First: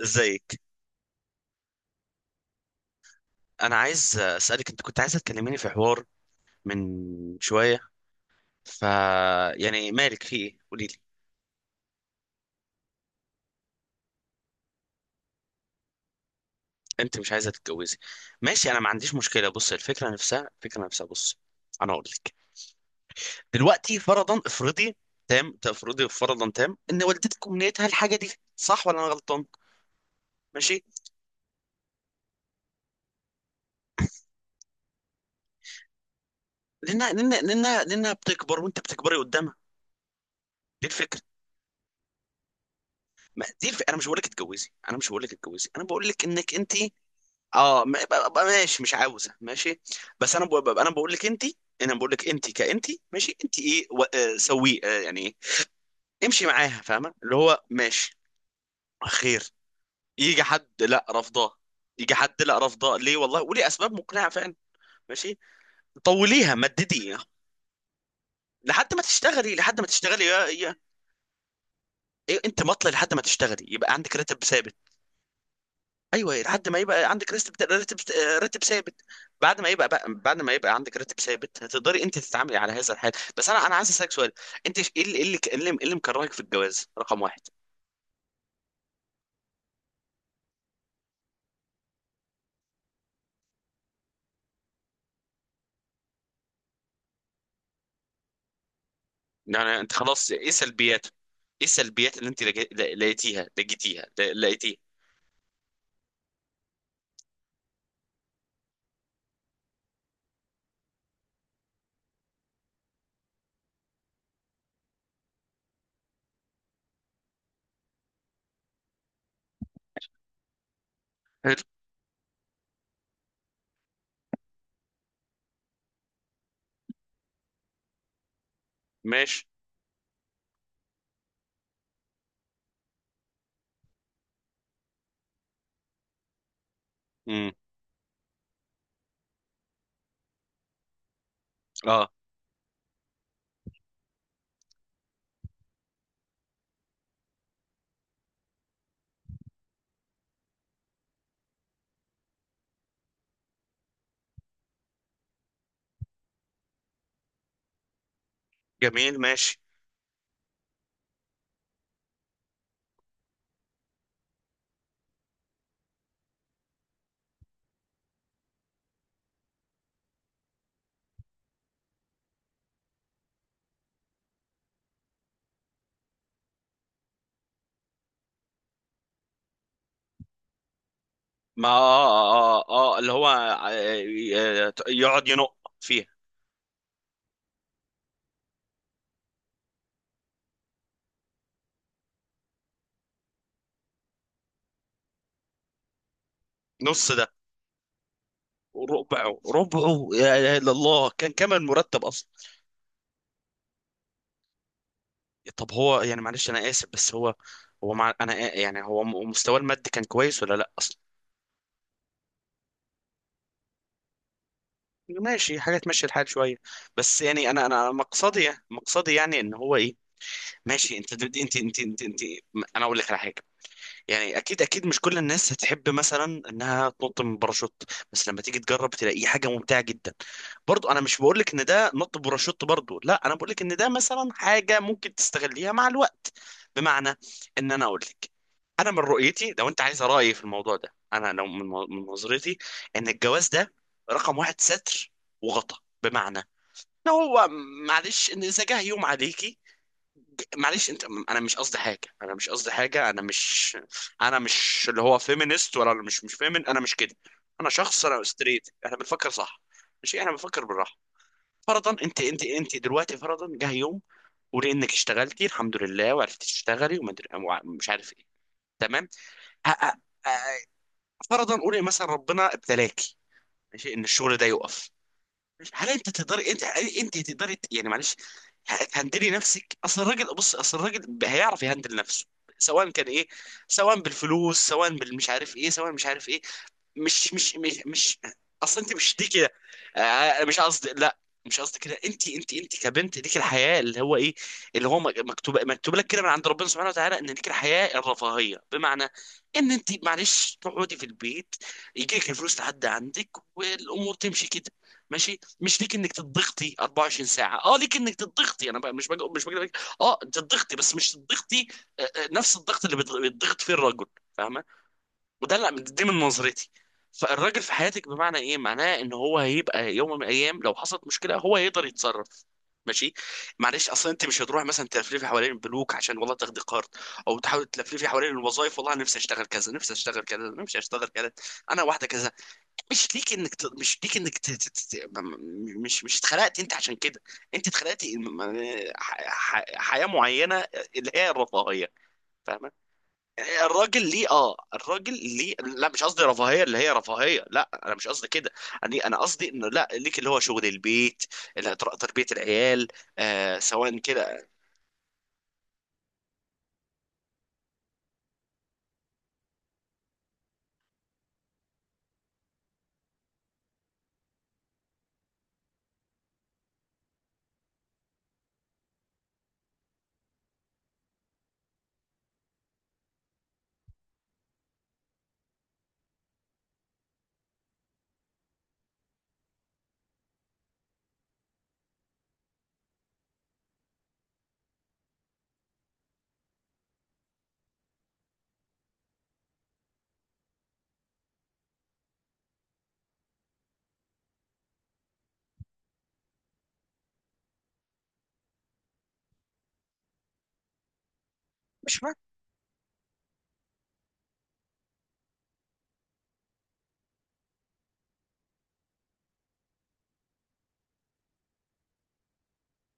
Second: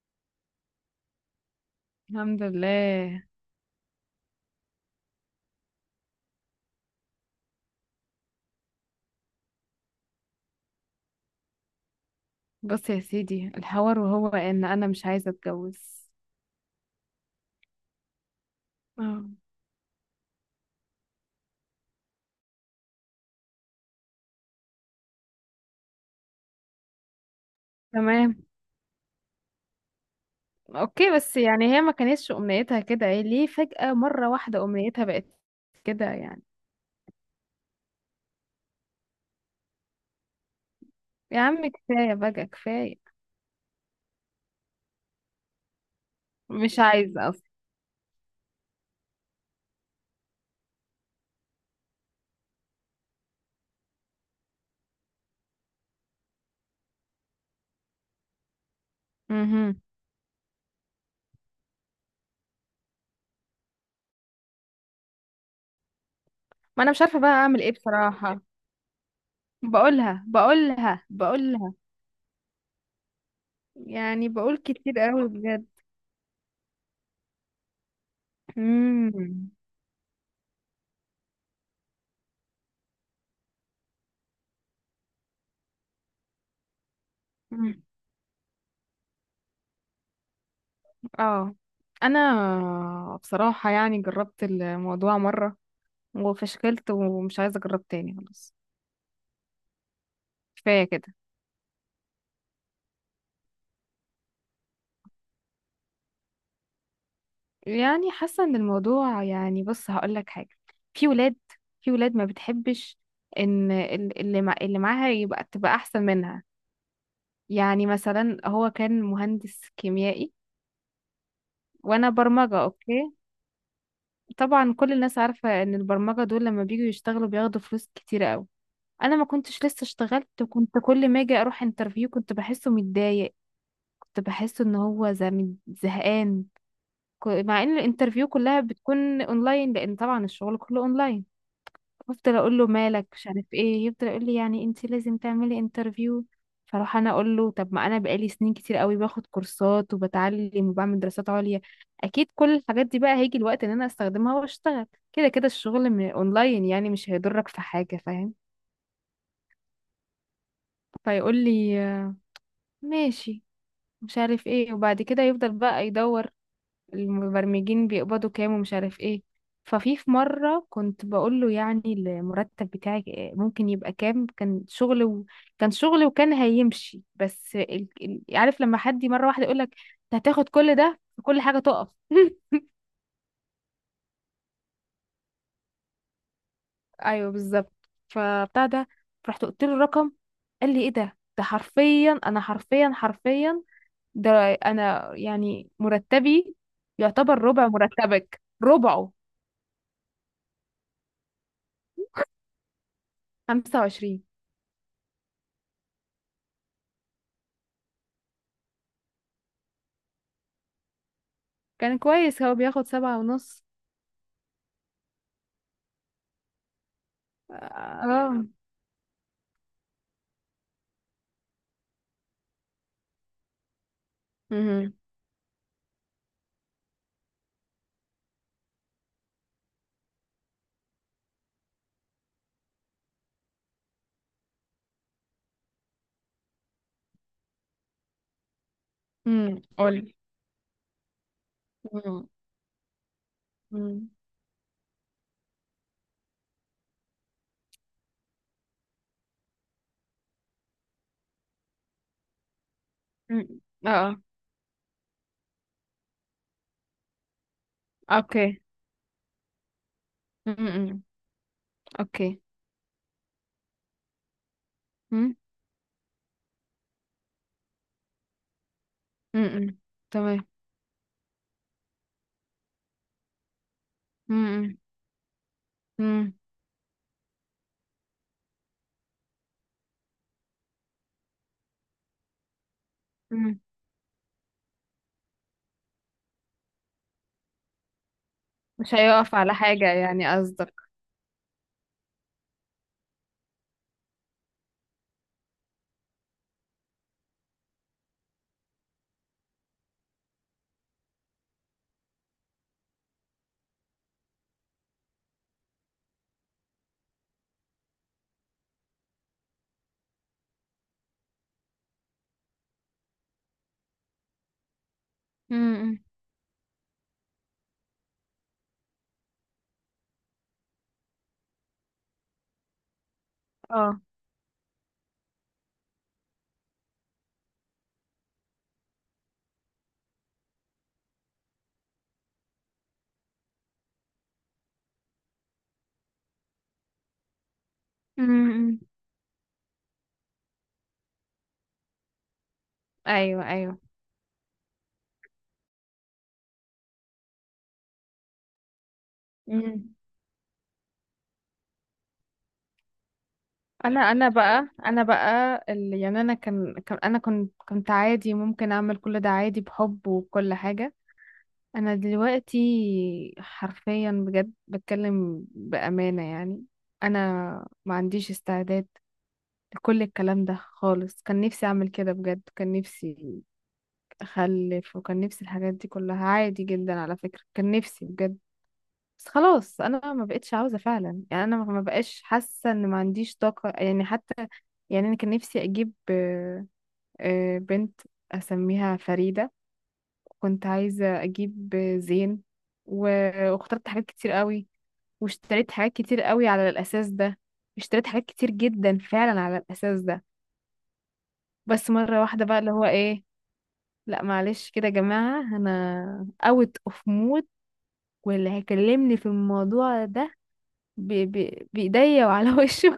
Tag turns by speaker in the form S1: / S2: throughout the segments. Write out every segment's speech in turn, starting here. S1: ازيك؟
S2: الحمد لله.
S1: انا عايز اسالك، انت كنت عايزه تكلميني في حوار من شويه، ف يعني مالك؟ في ايه؟ قولي لي.
S2: بص يا سيدي، الحوار وهو ان انا مش عايزه اتجوز.
S1: انت مش عايزه تتجوزي؟ ماشي، انا ما عنديش
S2: اه،
S1: مشكله. بص، الفكره نفسها، بص، انا اقول لك. دلوقتي فرضا، افرضي تام، تفرضي فرضا تام ان والدتك امنيتها الحاجه دي.
S2: تمام.
S1: صح ولا انا غلطان؟ ماشي،
S2: اوكي، بس يعني هي ما كانتش امنيتها كده، ايه ليه فجأة مرة واحدة امنيتها بقت كده يعني؟
S1: لانها بتكبر وانت بتكبري قدامها. دي الفكره.
S2: يا عم كفايه بقى كفايه.
S1: ما دي انا مش بقول لك اتجوزي، انا مش بقول لك اتجوزي انا بقول لك انك انت.
S2: مش عايزه اصلا.
S1: اه، ماشي، مش عاوزه، ماشي. بس انا انا بقول لك انت. انا بقول لك انت كانت ماشي. انت ايه؟ سويه يعني إيه؟ امشي معاها، فاهمه؟ اللي هو ماشي، خير.
S2: مهم.
S1: يجي حد لا رفضاه، يجي حد لا رفضاه ليه والله، وليه اسباب مقنعه فعلا. ماشي، طوليها،
S2: ما انا مش
S1: مددي
S2: عارفه بقى اعمل ايه بصراحه.
S1: لحد ما تشتغلي،
S2: بقولها
S1: يا
S2: بقولها بقولها،
S1: إيه انت؟ مطلع لحد ما تشتغلي، يبقى عندك
S2: يعني
S1: راتب
S2: بقول
S1: ثابت.
S2: كتير قوي بجد.
S1: ايوه، لحد ما يبقى عندك راتب راتب ثابت.
S2: مم.
S1: بعد ما يبقى بعد ما يبقى عندك راتب ثابت، هتقدري انت تتعاملي على هذا الحال. بس انا عايز اسالك سؤال. انت ش- ايه اللي ايه اللي إيه اللي إيه اللي مكرهك في الجواز رقم واحد؟
S2: مم. اه. انا بصراحه يعني جربت الموضوع مره وفشكلت ومش عايزة أجرب تاني خلاص.
S1: يعني انت خلاص ايه
S2: كفاية
S1: سلبياته؟
S2: كده.
S1: ايه السلبيات اللي انت لقي- لا- لقيتيها لقيتيها لا- لقيتيها؟
S2: يعني حاسة إن الموضوع يعني بص هقولك حاجة. في ولاد في ولاد ما بتحبش إن اللي معاها تبقى أحسن منها. يعني مثلا هو كان مهندس كيميائي،
S1: حلو،
S2: وأنا برمجة. أوكي، طبعا كل الناس عارفة إن البرمجة دول لما بييجوا يشتغلوا بياخدوا فلوس كتيرة أوي. أنا ما
S1: ماشي.
S2: كنتش لسه اشتغلت، وكنت كل ما أجي أروح انترفيو كنت بحسه متضايق. كنت بحسه إن هو زهقان.
S1: امم،
S2: مع ان الانترفيو كلها بتكون اونلاين، لان طبعا الشغل كله اونلاين.
S1: اه،
S2: بفضل اقول له مالك مش عارف ايه، يفضل يقول لي يعني انت لازم تعملي انترفيو. فاروح انا اقول له طب ما انا بقالي سنين كتير قوي باخد كورسات وبتعلم وبعمل دراسات عليا، اكيد كل الحاجات دي بقى هيجي الوقت ان انا استخدمها واشتغل، كده كده الشغل من اونلاين يعني مش هيضرك في حاجة فاهم.
S1: جميل ماشي.
S2: فيقول لي ماشي، مش عارف ايه. وبعد كده يفضل بقى يدور المبرمجين بيقبضوا كام ومش عارف ايه. ففي مرة كنت بقول له يعني المرتب بتاعك ممكن يبقى كام، كان شغل كان شغل وكان هيمشي، بس عارف لما حد مرة واحدة يقول لك انت هتاخد كل ده، كل حاجة
S1: ما
S2: تقف.
S1: اه، اللي هو يقعد ينق فيها.
S2: ايوه بالظبط، فبتاع ده رحت قلت له الرقم. قال لي ايه ده، ده حرفيا، انا حرفيا حرفيا ده، انا يعني مرتبي
S1: نص ده؟
S2: يعتبر ربع مرتبك، ربعه
S1: ربعه، يا إله إلا الله، كان كمان مرتب.
S2: 25.
S1: طب هو يعني معلش، انا اسف، بس هو، هو مع انا مستواه المادي كان كويس ولا لا اصلا؟
S2: كان كويس، هو بياخد سبعة ونص.
S1: ماشي، حاجه تمشي الحال شويه. بس يعني انا
S2: اه.
S1: مقصدي يعني ان هو ايه. ماشي، انت، انا اقول لك على حاجه. يعني اكيد
S2: امم.
S1: مش كل الناس هتحب مثلا انها تنط من باراشوت، بس لما تيجي تجرب، تلاقيه حاجه ممتعه جدا. برضو انا مش بقول لك ان ده نط باراشوت، برضو لا، انا بقول لك ان ده مثلا حاجه ممكن تستغليها مع الوقت. بمعنى، ان انا اقول لك انا من رؤيتي، لو انت عايز
S2: قولي.
S1: رايي في الموضوع ده، انا لو من
S2: امم.
S1: نظرتي، ان الجواز ده
S2: امم.
S1: رقم واحد ستر وغطا. بمعنى ان هو، معلش، ان اذا جه يوم عليكي، معلش، انت، انا مش قصدي حاجه انا مش،
S2: اه. آه.
S1: انا مش اللي هو فيمينست ولا مش فيمين، انا مش كده. انا شخص، انا
S2: اوكي.
S1: ستريت، احنا بنفكر صح. ماشي، احنا بنفكر بالراحه.
S2: امم.
S1: فرضا، انت
S2: اوكي.
S1: انت انت دلوقتي، فرضا جه يوم، ولانك
S2: امم.
S1: اشتغلتي الحمد لله وعرفتي تشتغلي، مش عارف ايه. تمام. ه-
S2: امم.
S1: ه-
S2: تمام.
S1: ه- فرضا قولي مثلا ربنا ابتلاكي، ماشي، ان الشغل ده
S2: امم.
S1: يقف. هل انت
S2: امم.
S1: تقدري؟ انت هل انت تقدري يعني معلش، تهندلي نفسك؟ اصل الراجل، بص، اصل الراجل هيعرف يهندل نفسه. سواء كان ايه، سواء بالفلوس، سواء بالمش عارف ايه، سواء مش عارف ايه. مش مش مش مش اصل انت
S2: مش
S1: مش دي
S2: هيقف
S1: كده.
S2: على حاجة يعني
S1: مش
S2: قصدك؟
S1: قصدي لا، مش قصدي كده. انت، كبنت ليك الحياه، اللي هو ايه، اللي هو مكتوب، مكتوب لك كده من عند ربنا سبحانه وتعالى، ان ليك الحياه الرفاهيه. بمعنى ان انت معلش تقعدي في البيت، يجي لك الفلوس لحد عندك، والامور تمشي كده. ماشي، مش ليك انك تضغطي 24 ساعه. اه، ليك انك تضغطي، انا بقى مش بقى مش بقى اه تضغطي، بس مش تضغطي نفس الضغط اللي بيضغط فيه الرجل. فاهمه؟ وده لا،
S2: امم.
S1: دي من نظرتي. فالراجل في حياتك بمعنى ايه؟ معناه ان هو هيبقى يوم من الايام، لو حصلت مشكله، هو هيقدر يتصرف. ماشي، معلش،
S2: اه.
S1: اصلا انت مش هتروح مثلا تلفلفي حوالين البنوك عشان والله تاخدي قرض، او تحاول تلفلفي حوالين الوظائف، والله أنا نفسي اشتغل كذا، نفسي اشتغل كذا، نفسي اشتغل كذا، انا واحده كذا. مش ليك انك ت... مش ليك انك ت... ت... ت... م- مش مش اتخلقت انت عشان كده. انت اتخلقتي
S2: امم.
S1: حياه معينه، اللي هي الرفاهيه. فاهمه؟
S2: ايوه، ايوه.
S1: الراجل ليه، اه الراجل ليه، لا مش قصدي رفاهيه اللي هي رفاهيه، لا انا مش قصدي كده. انا قصدي انه لا،
S2: امم.
S1: ليك اللي هو شغل البيت، تربيه العيال، آه، سواء
S2: انا
S1: كده.
S2: بقى انا بقى اللي، يعني انا كان انا كنت عادي، ممكن اعمل كل ده عادي بحب وكل حاجة. انا دلوقتي حرفيا بجد بتكلم بأمانة، يعني انا ما عنديش استعداد لكل الكلام ده خالص. كان نفسي اعمل كده بجد، كان نفسي اخلف، وكان نفسي الحاجات دي كلها عادي جدا على فكرة، كان نفسي بجد. بس خلاص انا ما بقتش عاوزة فعلا، يعني انا ما بقاش حاسة، ان ما عنديش طاقة يعني حتى. يعني انا كان نفسي اجيب بنت اسميها فريدة، كنت عايزة أجيب زين. و- واخترت حاجات كتير قوي، واشتريت حاجات كتير قوي على الأساس ده، اشتريت حاجات كتير جدا فعلا على الأساس ده. بس
S1: مش ما,
S2: مرة واحدة بقى اللي هو إيه، لا معلش كده يا جماعة، أنا اوت اوف مود، واللي هيكلمني في الموضوع ده بإيديا وعلى وشه.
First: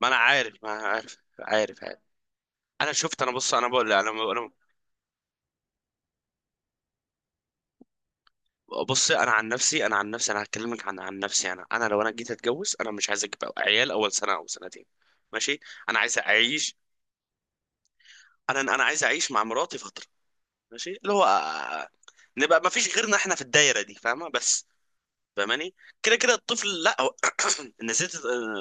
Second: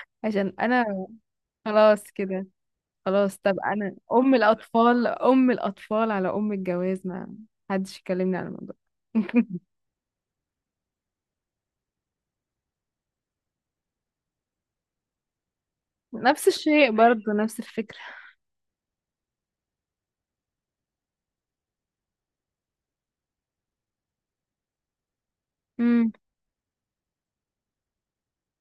S1: ما انا
S2: عشان
S1: عارف، ما أنا
S2: أنا
S1: عارف عارف عارف.
S2: خلاص كده.
S1: انا شفت، انا
S2: خلاص،
S1: بص،
S2: طب
S1: انا بقول،
S2: أنا
S1: انا
S2: أم
S1: انا
S2: الأطفال أم الأطفال على أم الجواز، ما حدش يكلمني على الموضوع.
S1: بص، انا عن نفسي، انا هكلمك عن نفسي. انا، لو انا جيت اتجوز، انا مش عايز اجيب عيال اول سنه او سنتين. ماشي، انا عايز
S2: نفس
S1: اعيش.
S2: الشيء برضو، نفس الفكرة.
S1: انا عايز اعيش مع مراتي، ماشي، اللي هو نبقى ما فيش غيرنا احنا في الدايره دي. فاهمه؟ بس، فاهماني؟
S2: امم.
S1: كده كده الطفل، لا هو نسيت.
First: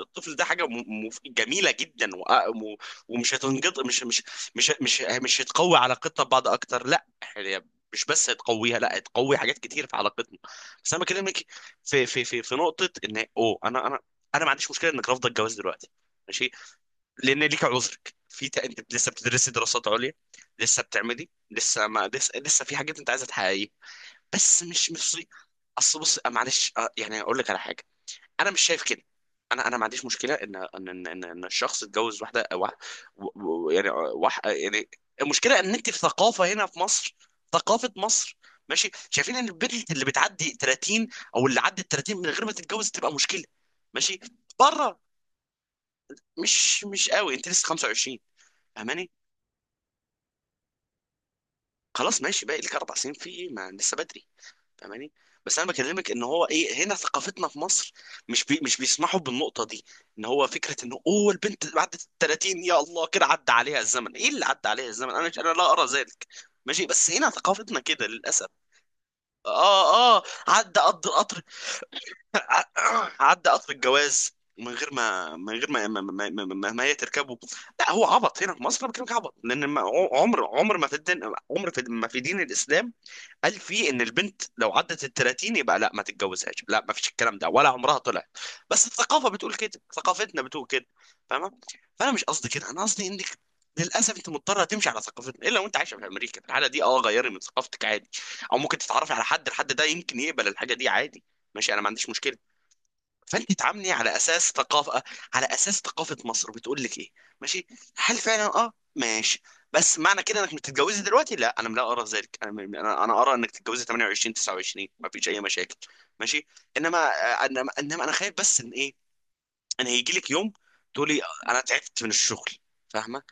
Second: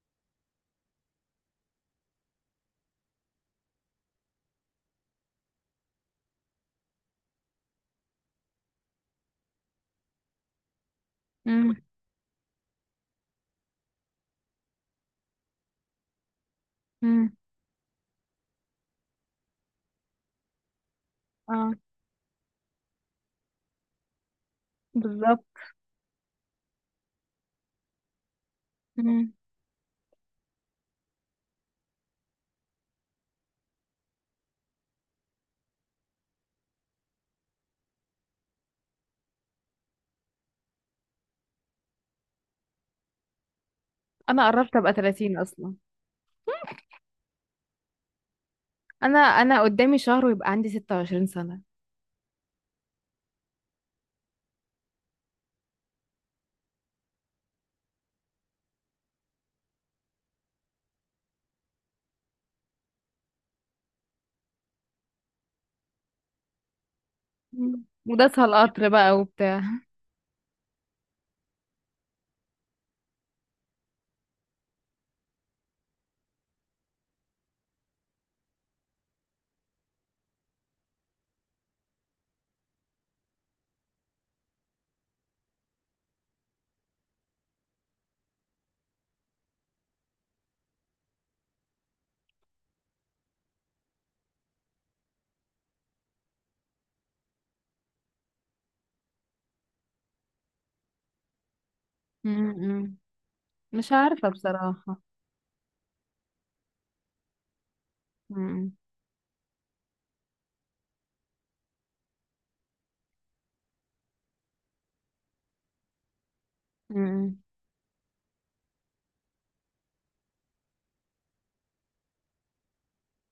S1: الطفل ده حاجه جميله جدا، ومش هتنقط، مش مش مش مش مش هتقوي علاقتنا ببعض اكتر. لا، هي مش بس هتقويها، لا هتقوي حاجات كتير في علاقتنا. بس انا بكلمك
S2: امم.
S1: في نقطه، ان اوه، انا انا ما عنديش مشكله انك رافضه الجواز دلوقتي. ماشي،
S2: امم.
S1: لان ليك عذرك في انت لسه بتدرسي دراسات عليا، لسه بتعملي،
S2: اه،
S1: لسه ما لسه في حاجات انت عايزه تحققيها. بس مش
S2: بالظبط.
S1: اصل بص، معلش، يعني اقول لك على حاجه. انا مش شايف كده.
S2: امم.
S1: انا ما عنديش مشكله ان إن الشخص يتجوز واحده أو واحد و- يعني واحد يعني. المشكله ان انت في ثقافه هنا في مصر، ثقافه مصر، ماشي، شايفين ان البنت اللي بتعدي 30، او اللي عدت 30 من غير ما تتجوز، تبقى مشكله. ماشي،
S2: انا قربت ابقى
S1: بره،
S2: 30 اصلا،
S1: مش مش قوي، انت لسه 25.
S2: انا قدامي شهر ويبقى عندي 26 سنة.
S1: خلاص، ماشي، باقي لك اربع سنين، في ايه؟ ما لسه بدري. فاهماني؟ بس انا بكلمك ان هو ايه، هنا ثقافتنا في مصر مش بيسمحوا بالنقطه دي. ان هو فكره انه اوه، البنت بعد ال 30 يا الله، كده عدى عليها الزمن. ايه اللي عدى عليها الزمن؟ انا مش، انا لا ارى ذلك. ماشي، بس هنا ثقافتنا
S2: امم،
S1: كده
S2: وداسها
S1: للاسف.
S2: القطر بقى وبتاع.
S1: اه، اه، عدى قطر، عدى قطر الجواز من غير ما، ما هي تركبه. لا، هو عبط هنا في مصر، انا بكلمك عبط، لان عمر، ما في الدين، في ما في دين الاسلام قال فيه ان البنت لو عدت ال 30 يبقى لا ما تتجوزهاش، لا ما فيش الكلام ده، ولا عمرها طلعت. بس الثقافه بتقول كده، ثقافتنا بتقول كده. فاهمه؟ فانا مش قصدي كده، انا قصدي انك للاسف انت مضطره تمشي على ثقافتنا، الا وانت عايشه في امريكا، في الحاله دي اه غيري من ثقافتك عادي، او ممكن تتعرفي على حد، الحد ده يمكن يقبل الحاجه دي عادي. ماشي، انا ما عنديش مشكله.
S2: امم،
S1: فانت تعاملني
S2: مش
S1: على
S2: عارفة
S1: اساس
S2: بصراحة.
S1: ثقافه، على اساس ثقافه مصر بتقول لك ايه. ماشي، هل فعلا
S2: امم.
S1: اه ماشي؟ بس معنى كده انك بتتجوزي دلوقتي، لا انا لا ارى ذلك. انا ارى انك تتجوزي 28 29، ما فيش اي مشاكل. ماشي، انما
S2: امم.
S1: انما انا خايف بس ان ايه، انا هيجي لك يوم تقولي انا تعبت من الشغل، فاهمه،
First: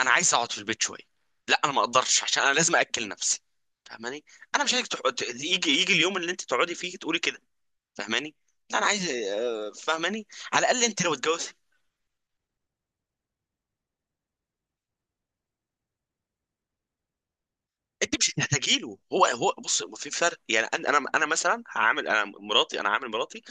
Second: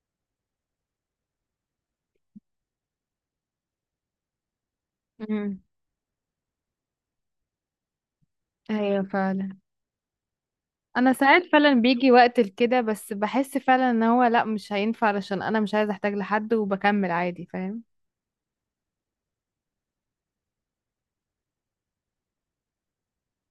S1: انا عايز اقعد في البيت شويه. لا انا ما اقدرش عشان انا لازم اكل نفسي. فاهماني؟ انا مش عايزك
S2: امم.
S1: يجي اليوم اللي انت تقعدي فيه تقولي كده. فاهماني؟ لا انا
S2: ايوه
S1: عايز،
S2: فعلا.
S1: فاهماني؟ على الاقل انت
S2: انا
S1: لو
S2: ساعات
S1: اتجوزت،
S2: فعلا بيجي وقت لكده، بس بحس فعلا ان هو لا مش هينفع، علشان انا مش عايزة احتاج لحد وبكمل عادي فاهم.
S1: انت مش هتحتاجي له. هو، هو بص، في فرق. يعني انا مثلا هعامل، انا مراتي انا عامل مراتي،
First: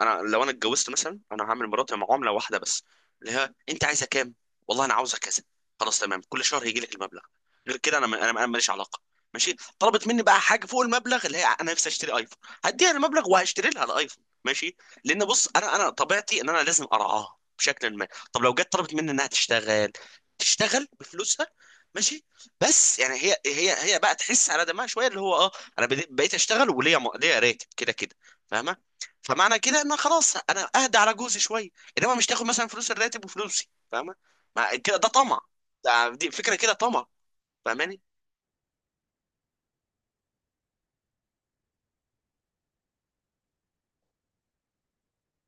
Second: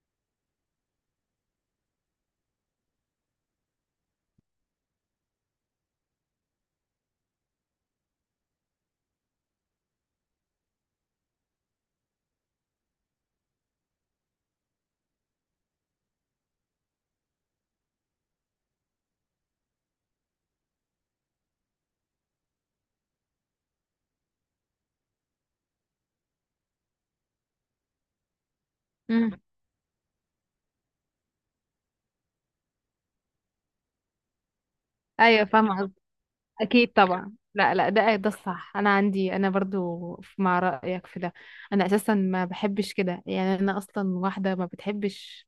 S1: انا لو انا اتجوزت مثلا انا هعمل مراتي معامله واحده بس، اللي هي انت عايزه كام؟ والله انا عاوزه كذا. خلاص تمام، كل شهر هيجي لك المبلغ. غير كده انا ماليش علاقه. ماشي، طلبت مني بقى حاجه فوق المبلغ، اللي هي انا نفسي اشتري ايفون، هديها المبلغ وهشتري لها الايفون. ماشي، لان بص، انا، طبيعتي ان انا لازم ارعاها بشكل ما. طب لو جت طلبت مني انها تشتغل، تشتغل بفلوسها، ماشي، بس يعني هي بقى تحس على دمها شويه، اللي هو اه انا بقيت اشتغل وليا ليا راتب كده كده. فاهمه؟
S2: امم.
S1: فمعنى كده ان خلاص انا اهدى على جوزي شويه، انما مش تاخد مثلا فلوس الراتب وفلوسي. فاهمه؟ مع كده ده طمع.
S2: ايوه، فاهمة.
S1: ده، دي فكره كده
S2: اكيد
S1: طمع.
S2: طبعا، لا لا،
S1: فاهماني؟
S2: ده ده الصح. انا عندي انا برضو مع رايك في ده. انا اساسا ما بحبش كده، يعني انا اصلا واحده ما بتحبش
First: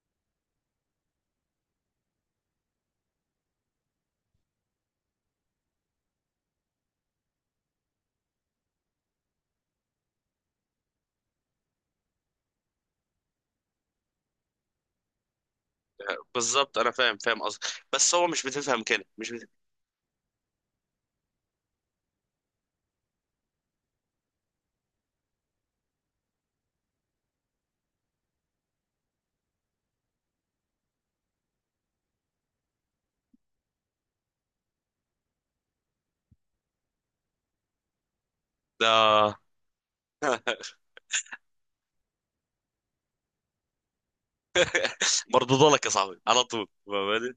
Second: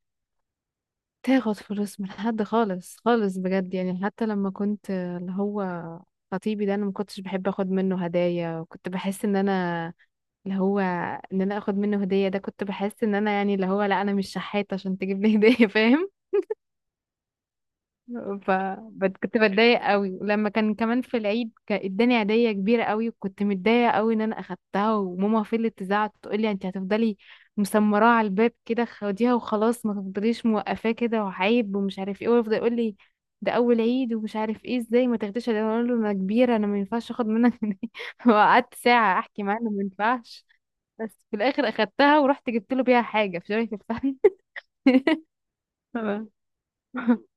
S2: تاخد فلوس من حد خالص خالص بجد. يعني حتى لما كنت اللي هو خطيبي ده، انا ما كنتش بحب اخد منه هدايا، وكنت بحس ان انا اللي هو ان انا اخد منه هديه ده، كنت بحس ان انا يعني اللي هو، لا انا مش شحاته عشان تجيب لي هديه، فاهم
S1: بالظبط، انا فاهم، قصدك. بس هو مش
S2: ف
S1: بتفهم كده، مش
S2: كنت
S1: بتفهم.
S2: بتضايق قوي. ولما كان كمان في العيد، كان اداني هديه كبيره قوي، وكنت متضايقه قوي ان انا اخدتها، وماما فضلت تزعق تقول لي انت هتفضلي مسمراه على الباب كده، خديها وخلاص، ما تفضليش موقفاه كده وعيب ومش عارف ايه، ويفضل يقول لي ده اول عيد ومش عارف ايه ازاي ما تاخديش هديه. اقول له انا كبيره، انا ما ينفعش اخد منك هدية. وقعدت ساعه
S1: ده
S2: احكي معاه إنه ما ينفعش. بس في الاخر اخدتها، ورحت جبت له بيها حاجه في شبكه الفن.
S1: مردود لك يا صاحبي
S2: آه.
S1: على طول. فاهماني؟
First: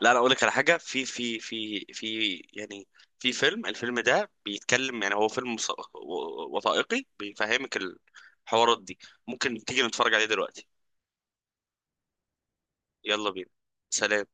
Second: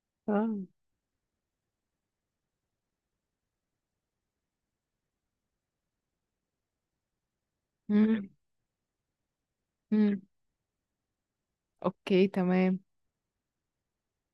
S1: لا انا اقول لك على
S2: آه.
S1: حاجه، في يعني في فيلم، الفيلم ده بيتكلم يعني، هو فيلم وثائقي، بيفهمك
S2: مم.
S1: الحوارات دي. ممكن تيجي نتفرج
S2: مم.
S1: عليه دلوقتي.
S2: اوكي، تمام.
S1: يلا بينا. سلام.